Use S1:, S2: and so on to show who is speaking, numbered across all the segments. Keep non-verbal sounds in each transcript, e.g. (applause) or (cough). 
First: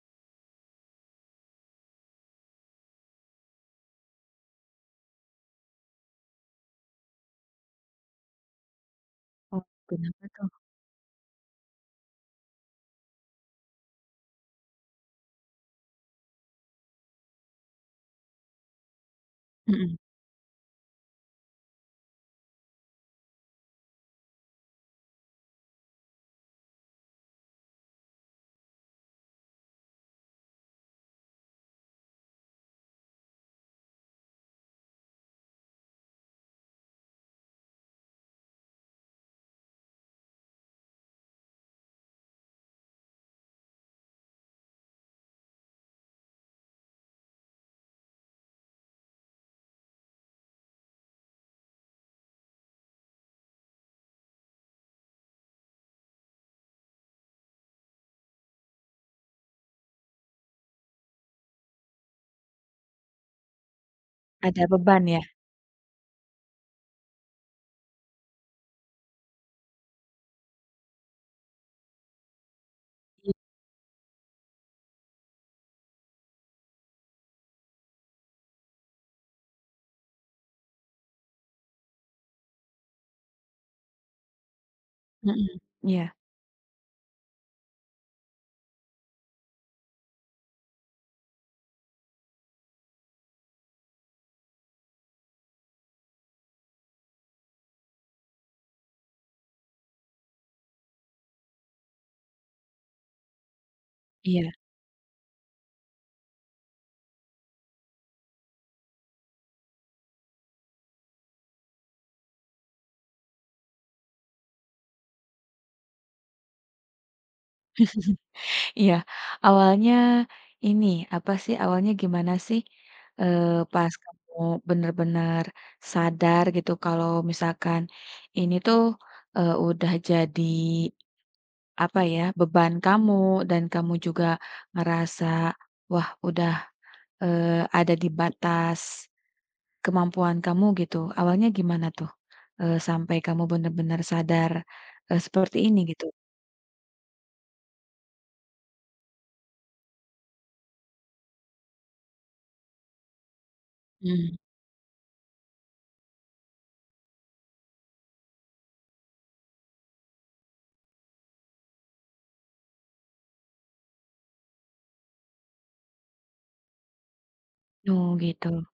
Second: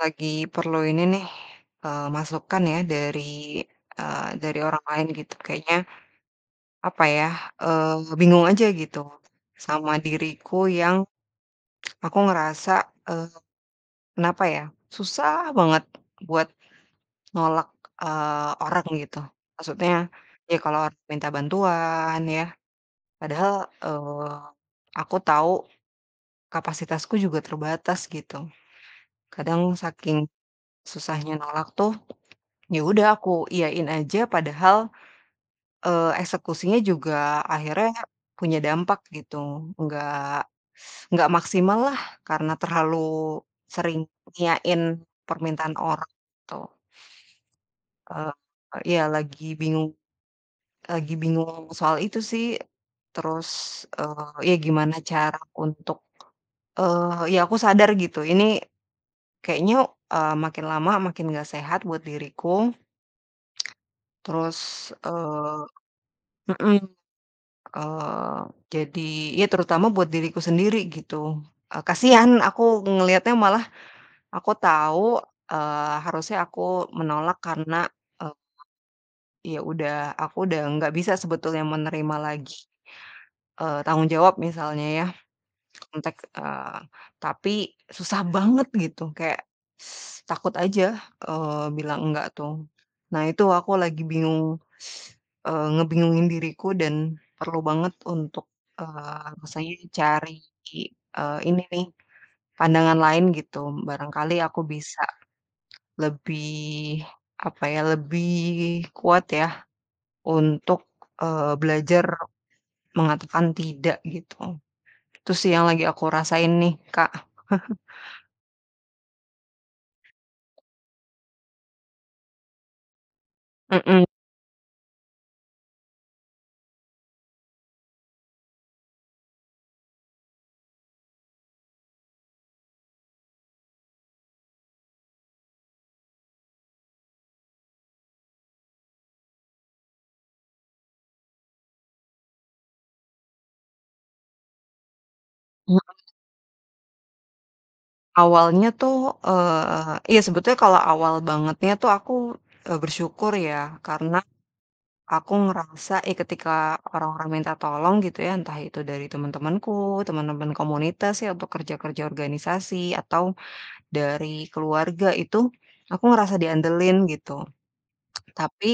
S1: Lagi perlu ini nih, masukan ya dari, dari orang lain gitu. Kayaknya apa ya, bingung aja gitu
S2: Oh,
S1: sama
S2: kenapa tuh?
S1: diriku yang aku ngerasa, eee, kenapa ya, susah banget buat nolak, orang gitu. Maksudnya,
S2: Mhm,
S1: ya kalau orang minta bantuan ya, padahal, eee, aku tahu kapasitasku juga terbatas gitu. Kadang saking susahnya nolak tuh ya udah aku iyain aja padahal, eksekusinya juga akhirnya punya dampak gitu, nggak nggak maksimal lah karena terlalu sering ngiyain permintaan orang gitu, eee, iya lagi bingung soal itu sih, terus, ya gimana cara untuk, ya aku sadar gitu ini kayaknya, makin lama makin nggak sehat buat diriku
S2: ada
S1: terus,
S2: beban ya?
S1: eee mhm. Eee, jadi ya terutama buat diriku sendiri gitu, kasihan aku
S2: I
S1: ngelihatnya malah aku tahu, harusnya aku menolak karena, eee, ya udah aku udah nggak bisa sebetulnya menerima lagi, tanggung jawab misalnya ya.
S2: mhm, iya
S1: Entek tapi susah banget gitu kayak takut aja, bilang enggak tuh. Nah itu aku lagi bingung, ngebingungin diriku dan perlu banget untuk, rasanya cari, ini nih pandangan lain gitu. Barangkali
S2: iya
S1: aku bisa lebih, apa ya, lebih kuat ya untuk, belajar mengatakan tidak gitu. Itu sih yang lagi aku rasain nih, Kak.
S2: iya. Awalnya ini, apa sih, awalnya gimana sih, pas
S1: Mhm.
S2: kamu bener-bener sadar gitu kalau misalkan ini tuh, udah jadi, apa ya, beban kamu dan kamu juga ngerasa, wah udah, ada di batas kemampuan kamu gitu, awalnya gimana tuh? Sampai kamu bener-bener sadar, seperti ini gitu?
S1: Awalnya tuh, iya sebetulnya kalau awal bangetnya tuh aku, bersyukur ya karena
S2: Mhm.
S1: aku ngerasa, eh, ketika orang-orang minta tolong gitu ya, entah itu dari teman-temanku, teman-teman komunitas ya untuk kerja-kerja organisasi atau dari keluarga itu, aku ngerasa diandelin gitu.
S2: Oh gitu.
S1: Tapi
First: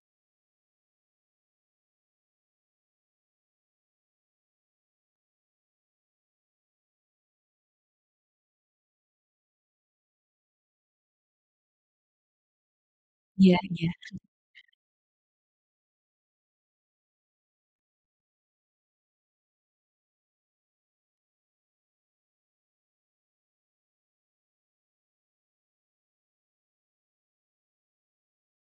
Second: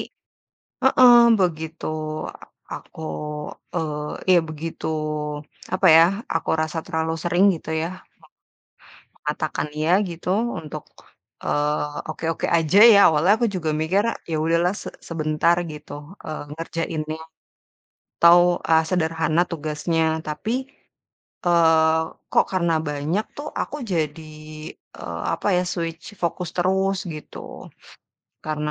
S1: heeh, begitu aku, ya begitu apa ya, aku rasa terlalu sering gitu ya, katakan iya gitu untuk, eee, oke-oke aja ya awalnya aku
S2: Iya
S1: juga
S2: iya
S1: mikir ya udahlah sebentar gitu, ngerjainnya atau, sederhana tugasnya tapi, eee, kok karena banyak tuh aku jadi, apa ya switch fokus terus gitu karena,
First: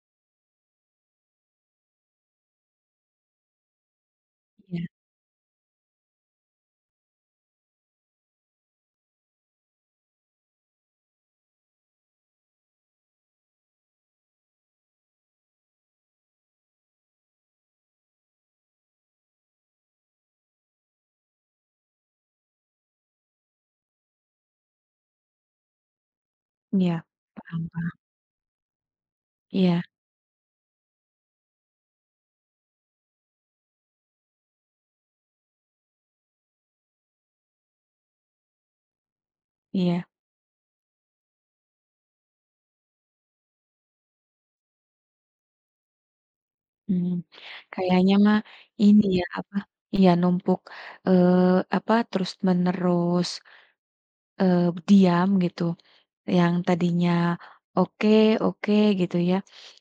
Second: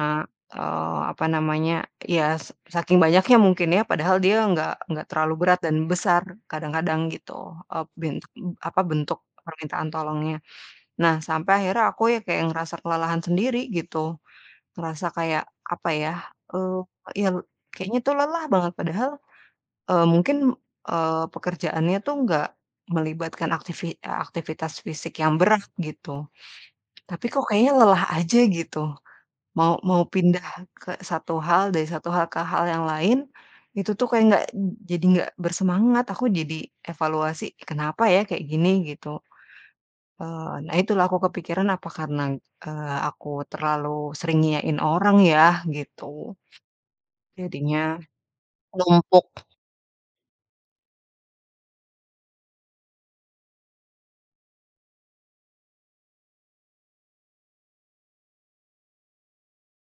S1: apa namanya ya s saking banyaknya mungkin ya padahal dia nggak
S2: iya.
S1: nggak terlalu berat dan besar kadang-kadang gitu, eee, bent bentuk permintaan tolongnya. Nah, sampai akhirnya aku ya kayak ngerasa kelelahan sendiri gitu, ngerasa kayak apa ya, eee, ya kayaknya tuh lelah banget padahal, mungkin, pekerjaannya tuh nggak melibatkan aktivitas fisik yang berat gitu,
S2: Iya,
S1: tapi kok
S2: paham
S1: kayaknya
S2: Kak.
S1: lelah aja gitu. Mau
S2: Iya
S1: mau pindah ke satu hal dari satu hal ke hal yang lain, itu tuh kayak nggak jadi nggak bersemangat, aku jadi evaluasi, "Kenapa ya kayak gini?" Gitu.
S2: iya,
S1: Nah itulah aku kepikiran apa karena, aku terlalu sering ngiyain orang ya gitu,
S2: mhm.
S1: jadinya
S2: Kayaknya mah ini ya,
S1: numpuk.
S2: apa, iya numpuk, apa, terus-menerus, eee, diam gitu, yang tadinya oke oke gitu ya,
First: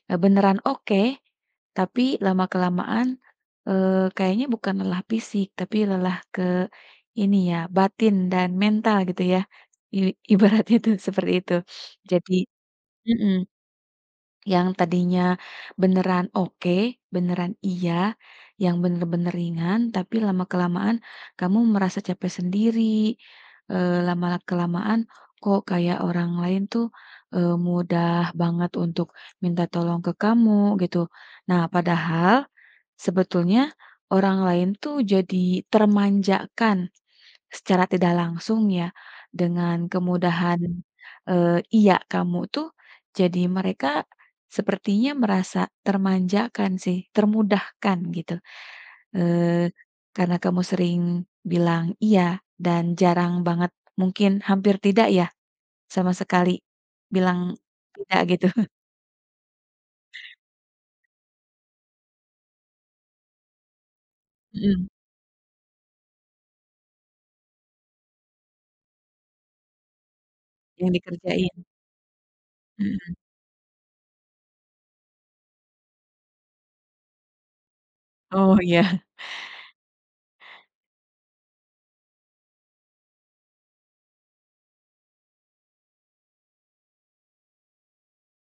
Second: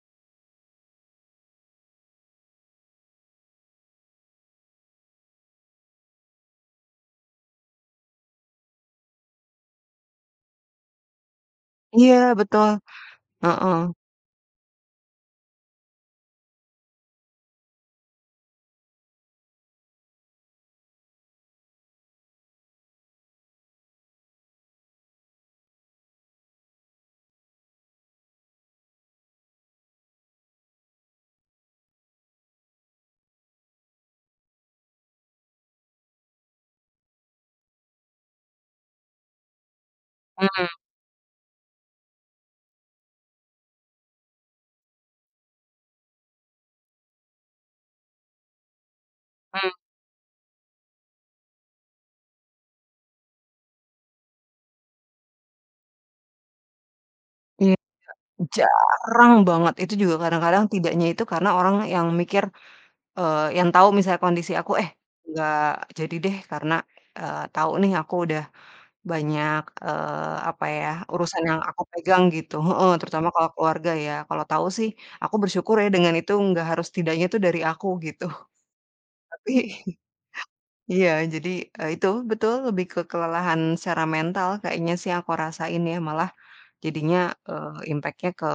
S2: beneran oke, tapi lama kelamaan, kayaknya bukan lelah fisik, tapi lelah ke ini ya, batin dan mental gitu ya, i ibaratnya tuh seperti itu.
S1: Iya
S2: Jadi
S1: betul,
S2: mhm,
S1: heeh,
S2: yang tadinya beneran oke, beneran iya, yang bener-bener ringan, tapi lama-kelamaan kamu merasa capek sendiri, lama-kelamaan kok kayak orang lain tuh, mudah banget untuk minta tolong ke kamu gitu. Nah, padahal sebetulnya orang lain tuh jadi termanjakan secara tidak langsung ya, dengan kemudahan,
S1: mhm
S2: iya kamu tuh, jadi mereka sepertinya merasa termanjakan sih, termudahkan gitu, eee,
S1: mhm,
S2: karena kamu sering bilang iya dan jarang banget, mungkin hampir tidak ya, sama sekali bilang
S1: iya,
S2: tidak gitu? (laughs)
S1: jarang banget, itu juga kadang-kadang tidaknya itu karena orang yang mikir, yang tahu misalnya kondisi aku,
S2: Mhm,
S1: "Eh, nggak jadi deh," karena, tahu nih aku udah banyak, apa ya,
S2: yang
S1: urusan
S2: dikerjain,
S1: yang aku pegang gitu heeh,
S2: mhm.
S1: terutama kalau keluarga ya. Kalau tahu sih, aku bersyukur ya dengan itu nggak harus tidaknya itu dari aku gitu.
S2: Oh iya,
S1: (laughs) Tapi iya, jadi, itu betul lebih ke kelelahan secara mental kayaknya sih yang aku rasain ya, malah jadinya, impact-nya ke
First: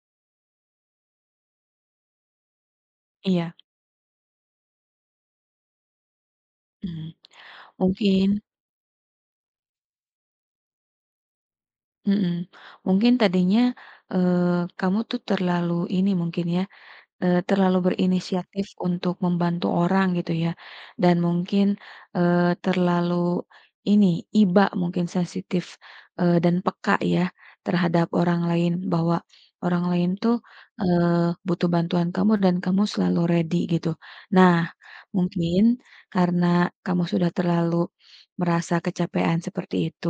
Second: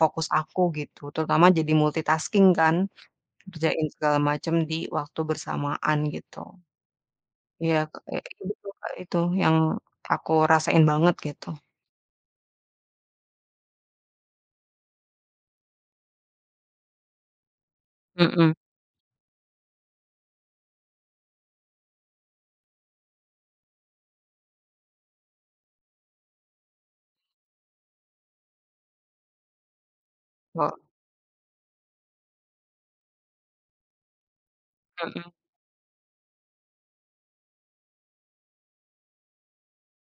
S1: fokus aku gitu, terutama jadi multitasking kan,
S2: iya,
S1: kerjain segala macam di waktu bersamaan gitu.
S2: mhm.
S1: Iya, Kak, kayak
S2: Mungkin
S1: gitu, Kak, itu yang aku rasain banget gitu.
S2: mhm. Mungkin tadinya, kamu tuh terlalu ini mungkin ya, terlalu
S1: Mhm.
S2: berinisiatif untuk membantu orang gitu ya, dan mungkin, terlalu ini, iba mungkin sensitif, dan peka ya terhadap orang lain, bahwa orang lain tuh,
S1: Wa
S2: butuh bantuan kamu dan kamu selalu ready gitu. Nah,
S1: Mhm
S2: mungkin karena kamu sudah terlalu merasa kecapean seperti itu,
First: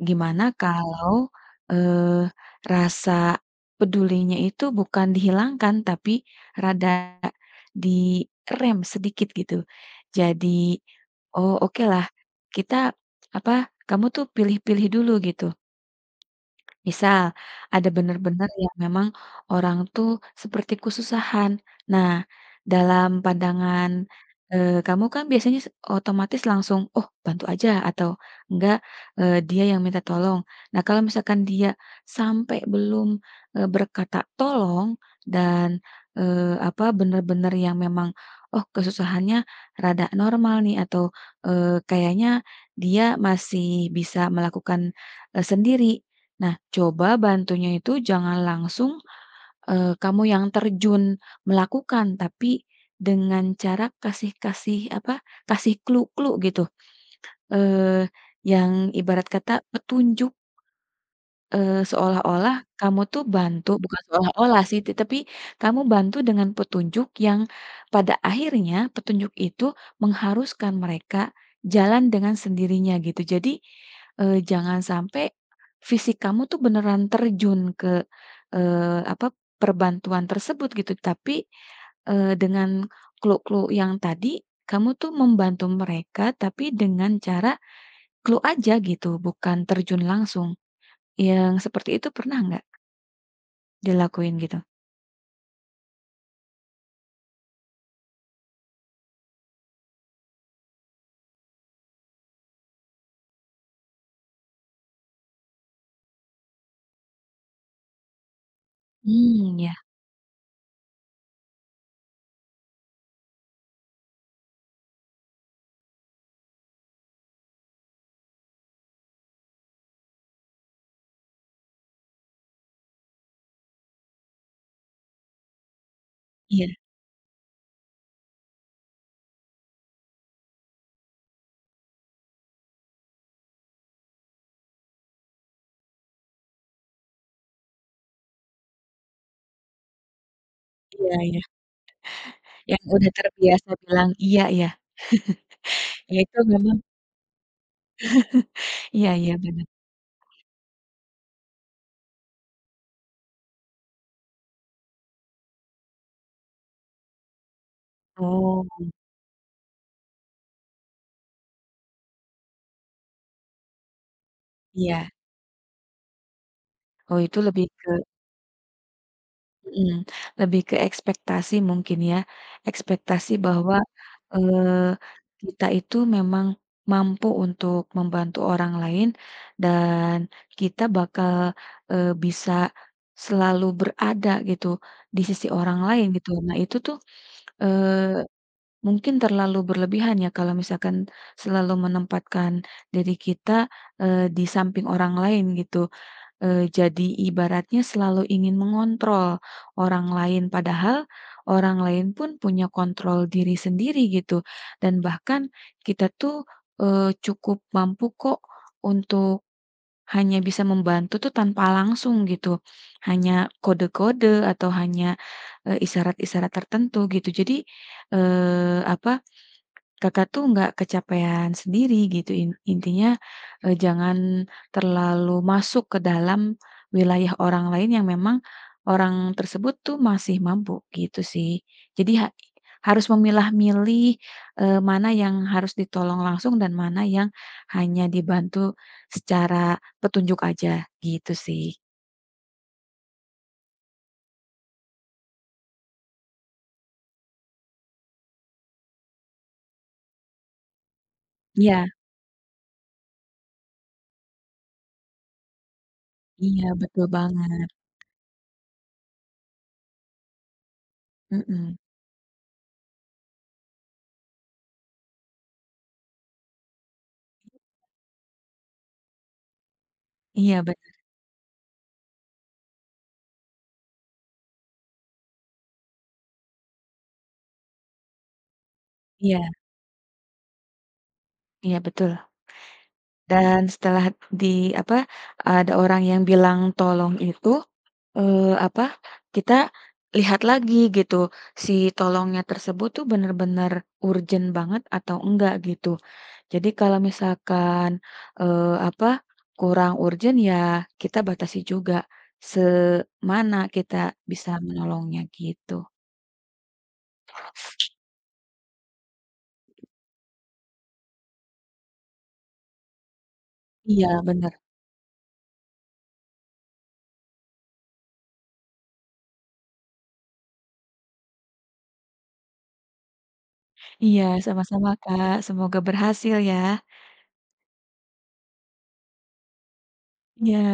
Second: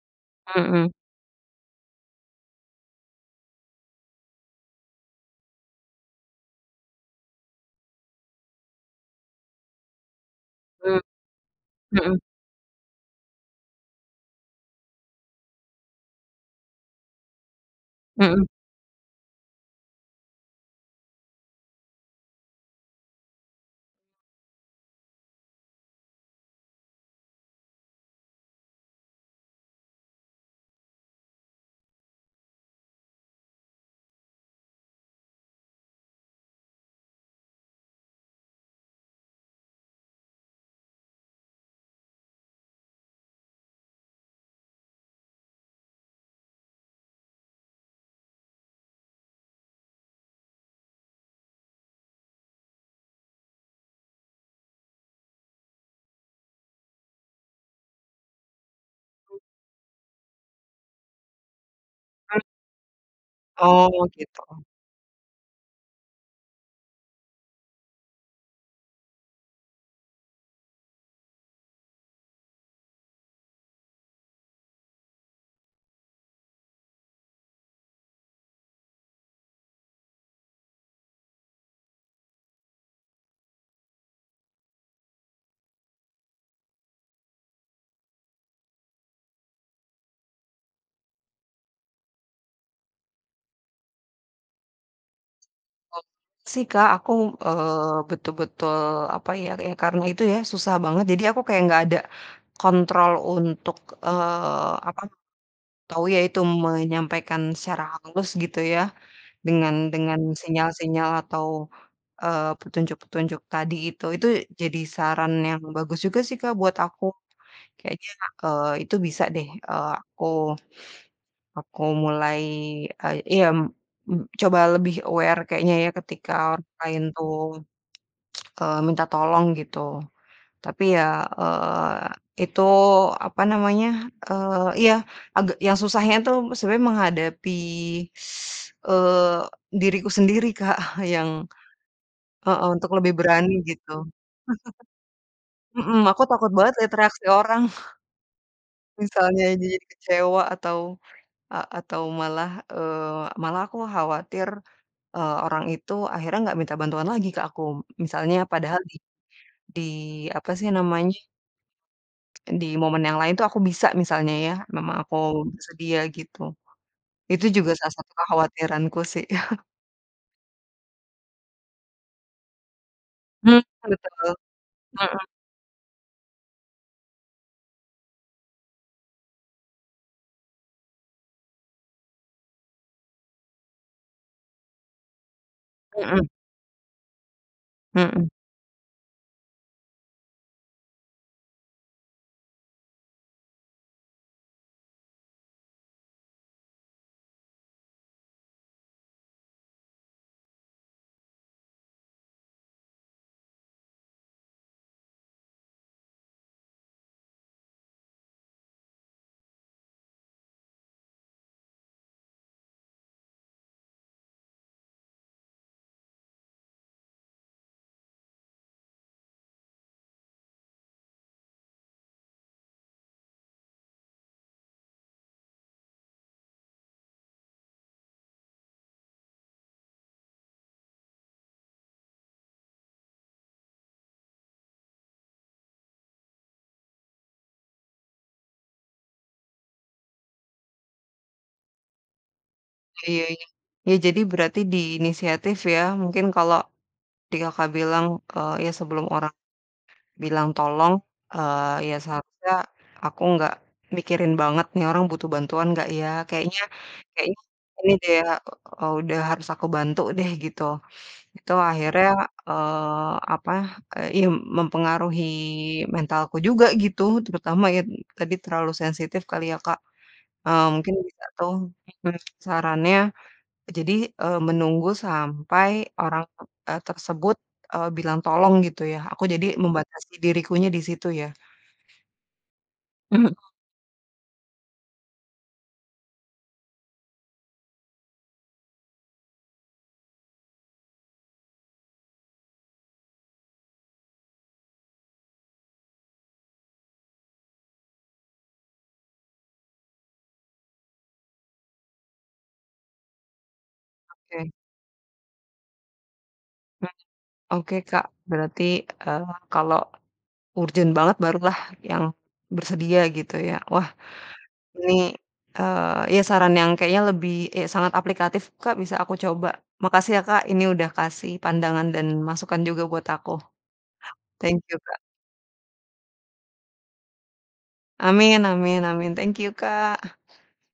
S2: gimana
S1: mhm,
S2: kalau, eee, rasa pedulinya itu bukan dihilangkan, tapi rada direm sedikit gitu. Jadi,
S1: mmm,
S2: oh oke lah
S1: mhm
S2: kita, apa, kamu tuh pilih-pilih dulu gitu, misal, ada
S1: mhm,
S2: benar-benar yang memang orang tuh seperti kesusahan. Nah, dalam pandangan, kamu kan biasanya otomatis langsung, "Oh, bantu aja," atau enggak, "Dia yang minta tolong." Nah, kalau misalkan dia sampai belum, berkata tolong dan, apa, benar-benar yang memang, oh, kesusahannya rada normal nih atau, kayaknya dia masih bisa melakukan, sendiri. Nah, coba bantunya itu jangan langsung, kamu yang terjun melakukan, tapi dengan cara kasih kasih, apa, kasih clue-clue gitu, eee, yang ibarat kata petunjuk.
S1: mmm,
S2: Seolah-olah kamu tuh bantu bukan
S1: oh gitu.
S2: seolah-olah sih, tapi kamu bantu dengan petunjuk yang pada akhirnya petunjuk itu mengharuskan mereka jalan dengan sendirinya gitu. Jadi, jangan sampai fisik kamu tuh beneran terjun ke, apa, perbantuan tersebut gitu, tapi, dengan clue-clue yang tadi, kamu tuh membantu mereka tapi dengan cara clue aja gitu, bukan terjun langsung. Yang seperti itu pernah nggak dilakuin gitu?
S1: Sih Kak, aku, betul-betul apa ya, ya karena itu ya susah banget jadi aku kayak nggak ada kontrol untuk, apa, tahu ya itu menyampaikan secara halus gitu ya
S2: Mmm,
S1: dengan
S2: ya,
S1: dengan sinyal-sinyal atau, petunjuk-petunjuk tadi itu. Itu jadi saran yang bagus juga sih Kak buat aku. Kayaknya, itu bisa deh, eee, aku mulai, iya, mmm, coba lebih aware kayaknya ya ketika orang
S2: iya
S1: lain tuh, minta tolong gitu. Tapi ya, itu apa namanya, iya agak yang susahnya tuh sebenarnya menghadapi, eee, diriku sendiri Kak (laughs)
S2: iya iya,
S1: yang heeh,
S2: yang
S1: untuk
S2: udah
S1: lebih berani
S2: terbiasa
S1: gitu.
S2: bilang iya ya,
S1: Mhm,
S2: ya
S1: aku
S2: itu
S1: takut banget
S2: memang
S1: lihat reaksi orang (laughs)
S2: iya iya
S1: misalnya
S2: bener.
S1: jadi kecewa atau atau malah, malah aku khawatir orang itu akhirnya nggak minta bantuan lagi ke aku. Misalnya
S2: Oh,
S1: padahal di apa sih namanya, di momen yang lain tuh aku bisa misalnya ya, memang
S2: iya.
S1: aku bersedia gitu.
S2: Oh itu
S1: Itu
S2: lebih
S1: juga
S2: ke
S1: salah satu kekhawatiranku sih.
S2: mhm, lebih ke ekspektasi mungkin ya, ekspektasi
S1: Mhm,
S2: bahwa,
S1: (laughs) betul.
S2: eee,
S1: Mhm
S2: kita itu memang mampu untuk membantu orang lain dan kita bakal, bisa selalu berada gitu, di sisi orang lain
S1: mhm
S2: gitu. Nah itu tuh, eee,
S1: mhm.
S2: mungkin terlalu berlebihan ya kalau misalkan selalu menempatkan diri kita, di samping orang lain gitu, jadi ibaratnya selalu ingin mengontrol orang lain, padahal orang lain pun punya kontrol diri sendiri gitu, dan bahkan kita tuh, cukup mampu kok untuk hanya bisa membantu tuh tanpa langsung gitu, hanya kode-kode atau hanya, isyarat-isyarat tertentu gitu. Jadi, apa Kakak tuh nggak kecapean sendiri gitu intinya, jangan terlalu masuk ke dalam wilayah orang lain yang memang orang tersebut tuh masih mampu gitu sih. Jadi harus memilah-milih, mana yang harus ditolong langsung dan mana yang hanya dibantu secara petunjuk aja gitu sih.
S1: Iya iya. Ya jadi berarti di inisiatif ya, mungkin kalau di Kakak bilang, ya sebelum orang bilang tolong,
S2: Iya
S1: ya seharusnya aku nggak mikirin banget, "Nih orang butuh bantuan nggak ya?" Kayaknya
S2: iya betul
S1: kayaknya
S2: banget,
S1: ini deh, udah harus aku bantu deh gitu. Itu
S2: mhm,
S1: akhirnya, eee, apa, iya mempengaruhi mentalku juga gitu, terutama ya tadi terlalu sensitif kali ya, Kak.
S2: iya betul.
S1: Mungkin bisa tuh mhm, sarannya jadi, menunggu sampai orang, tersebut, bilang tolong gitu ya? Aku
S2: Iya
S1: jadi membatasi dirikunya di situ ya?
S2: iya betul.
S1: Mhm,
S2: Dan setelah di apa, ada orang yang bilang tolong itu, apa, kita lihat lagi gitu, si tolongnya tersebut tuh bener-bener urgent banget atau enggak gitu. Jadi kalau misalkan, apa, kurang urgent ya kita batasi juga, semana kita
S1: oke.
S2: bisa menolongnya gitu.
S1: Mmm, oke, Kak, berarti, eee, kalau urgent banget barulah yang bersedia gitu ya? Wah
S2: Iya bener,
S1: ini, ya saran yang kayaknya lebih ya sangat aplikatif, Kak, bisa aku coba. Makasih ya, Kak, ini udah kasih pandangan dan masukan juga buat aku.
S2: iya
S1: Thank you,
S2: sama-sama
S1: Kak.
S2: Kak, semoga berhasil ya.
S1: Amin amin amin. Thank you, Kak.
S2: Iya.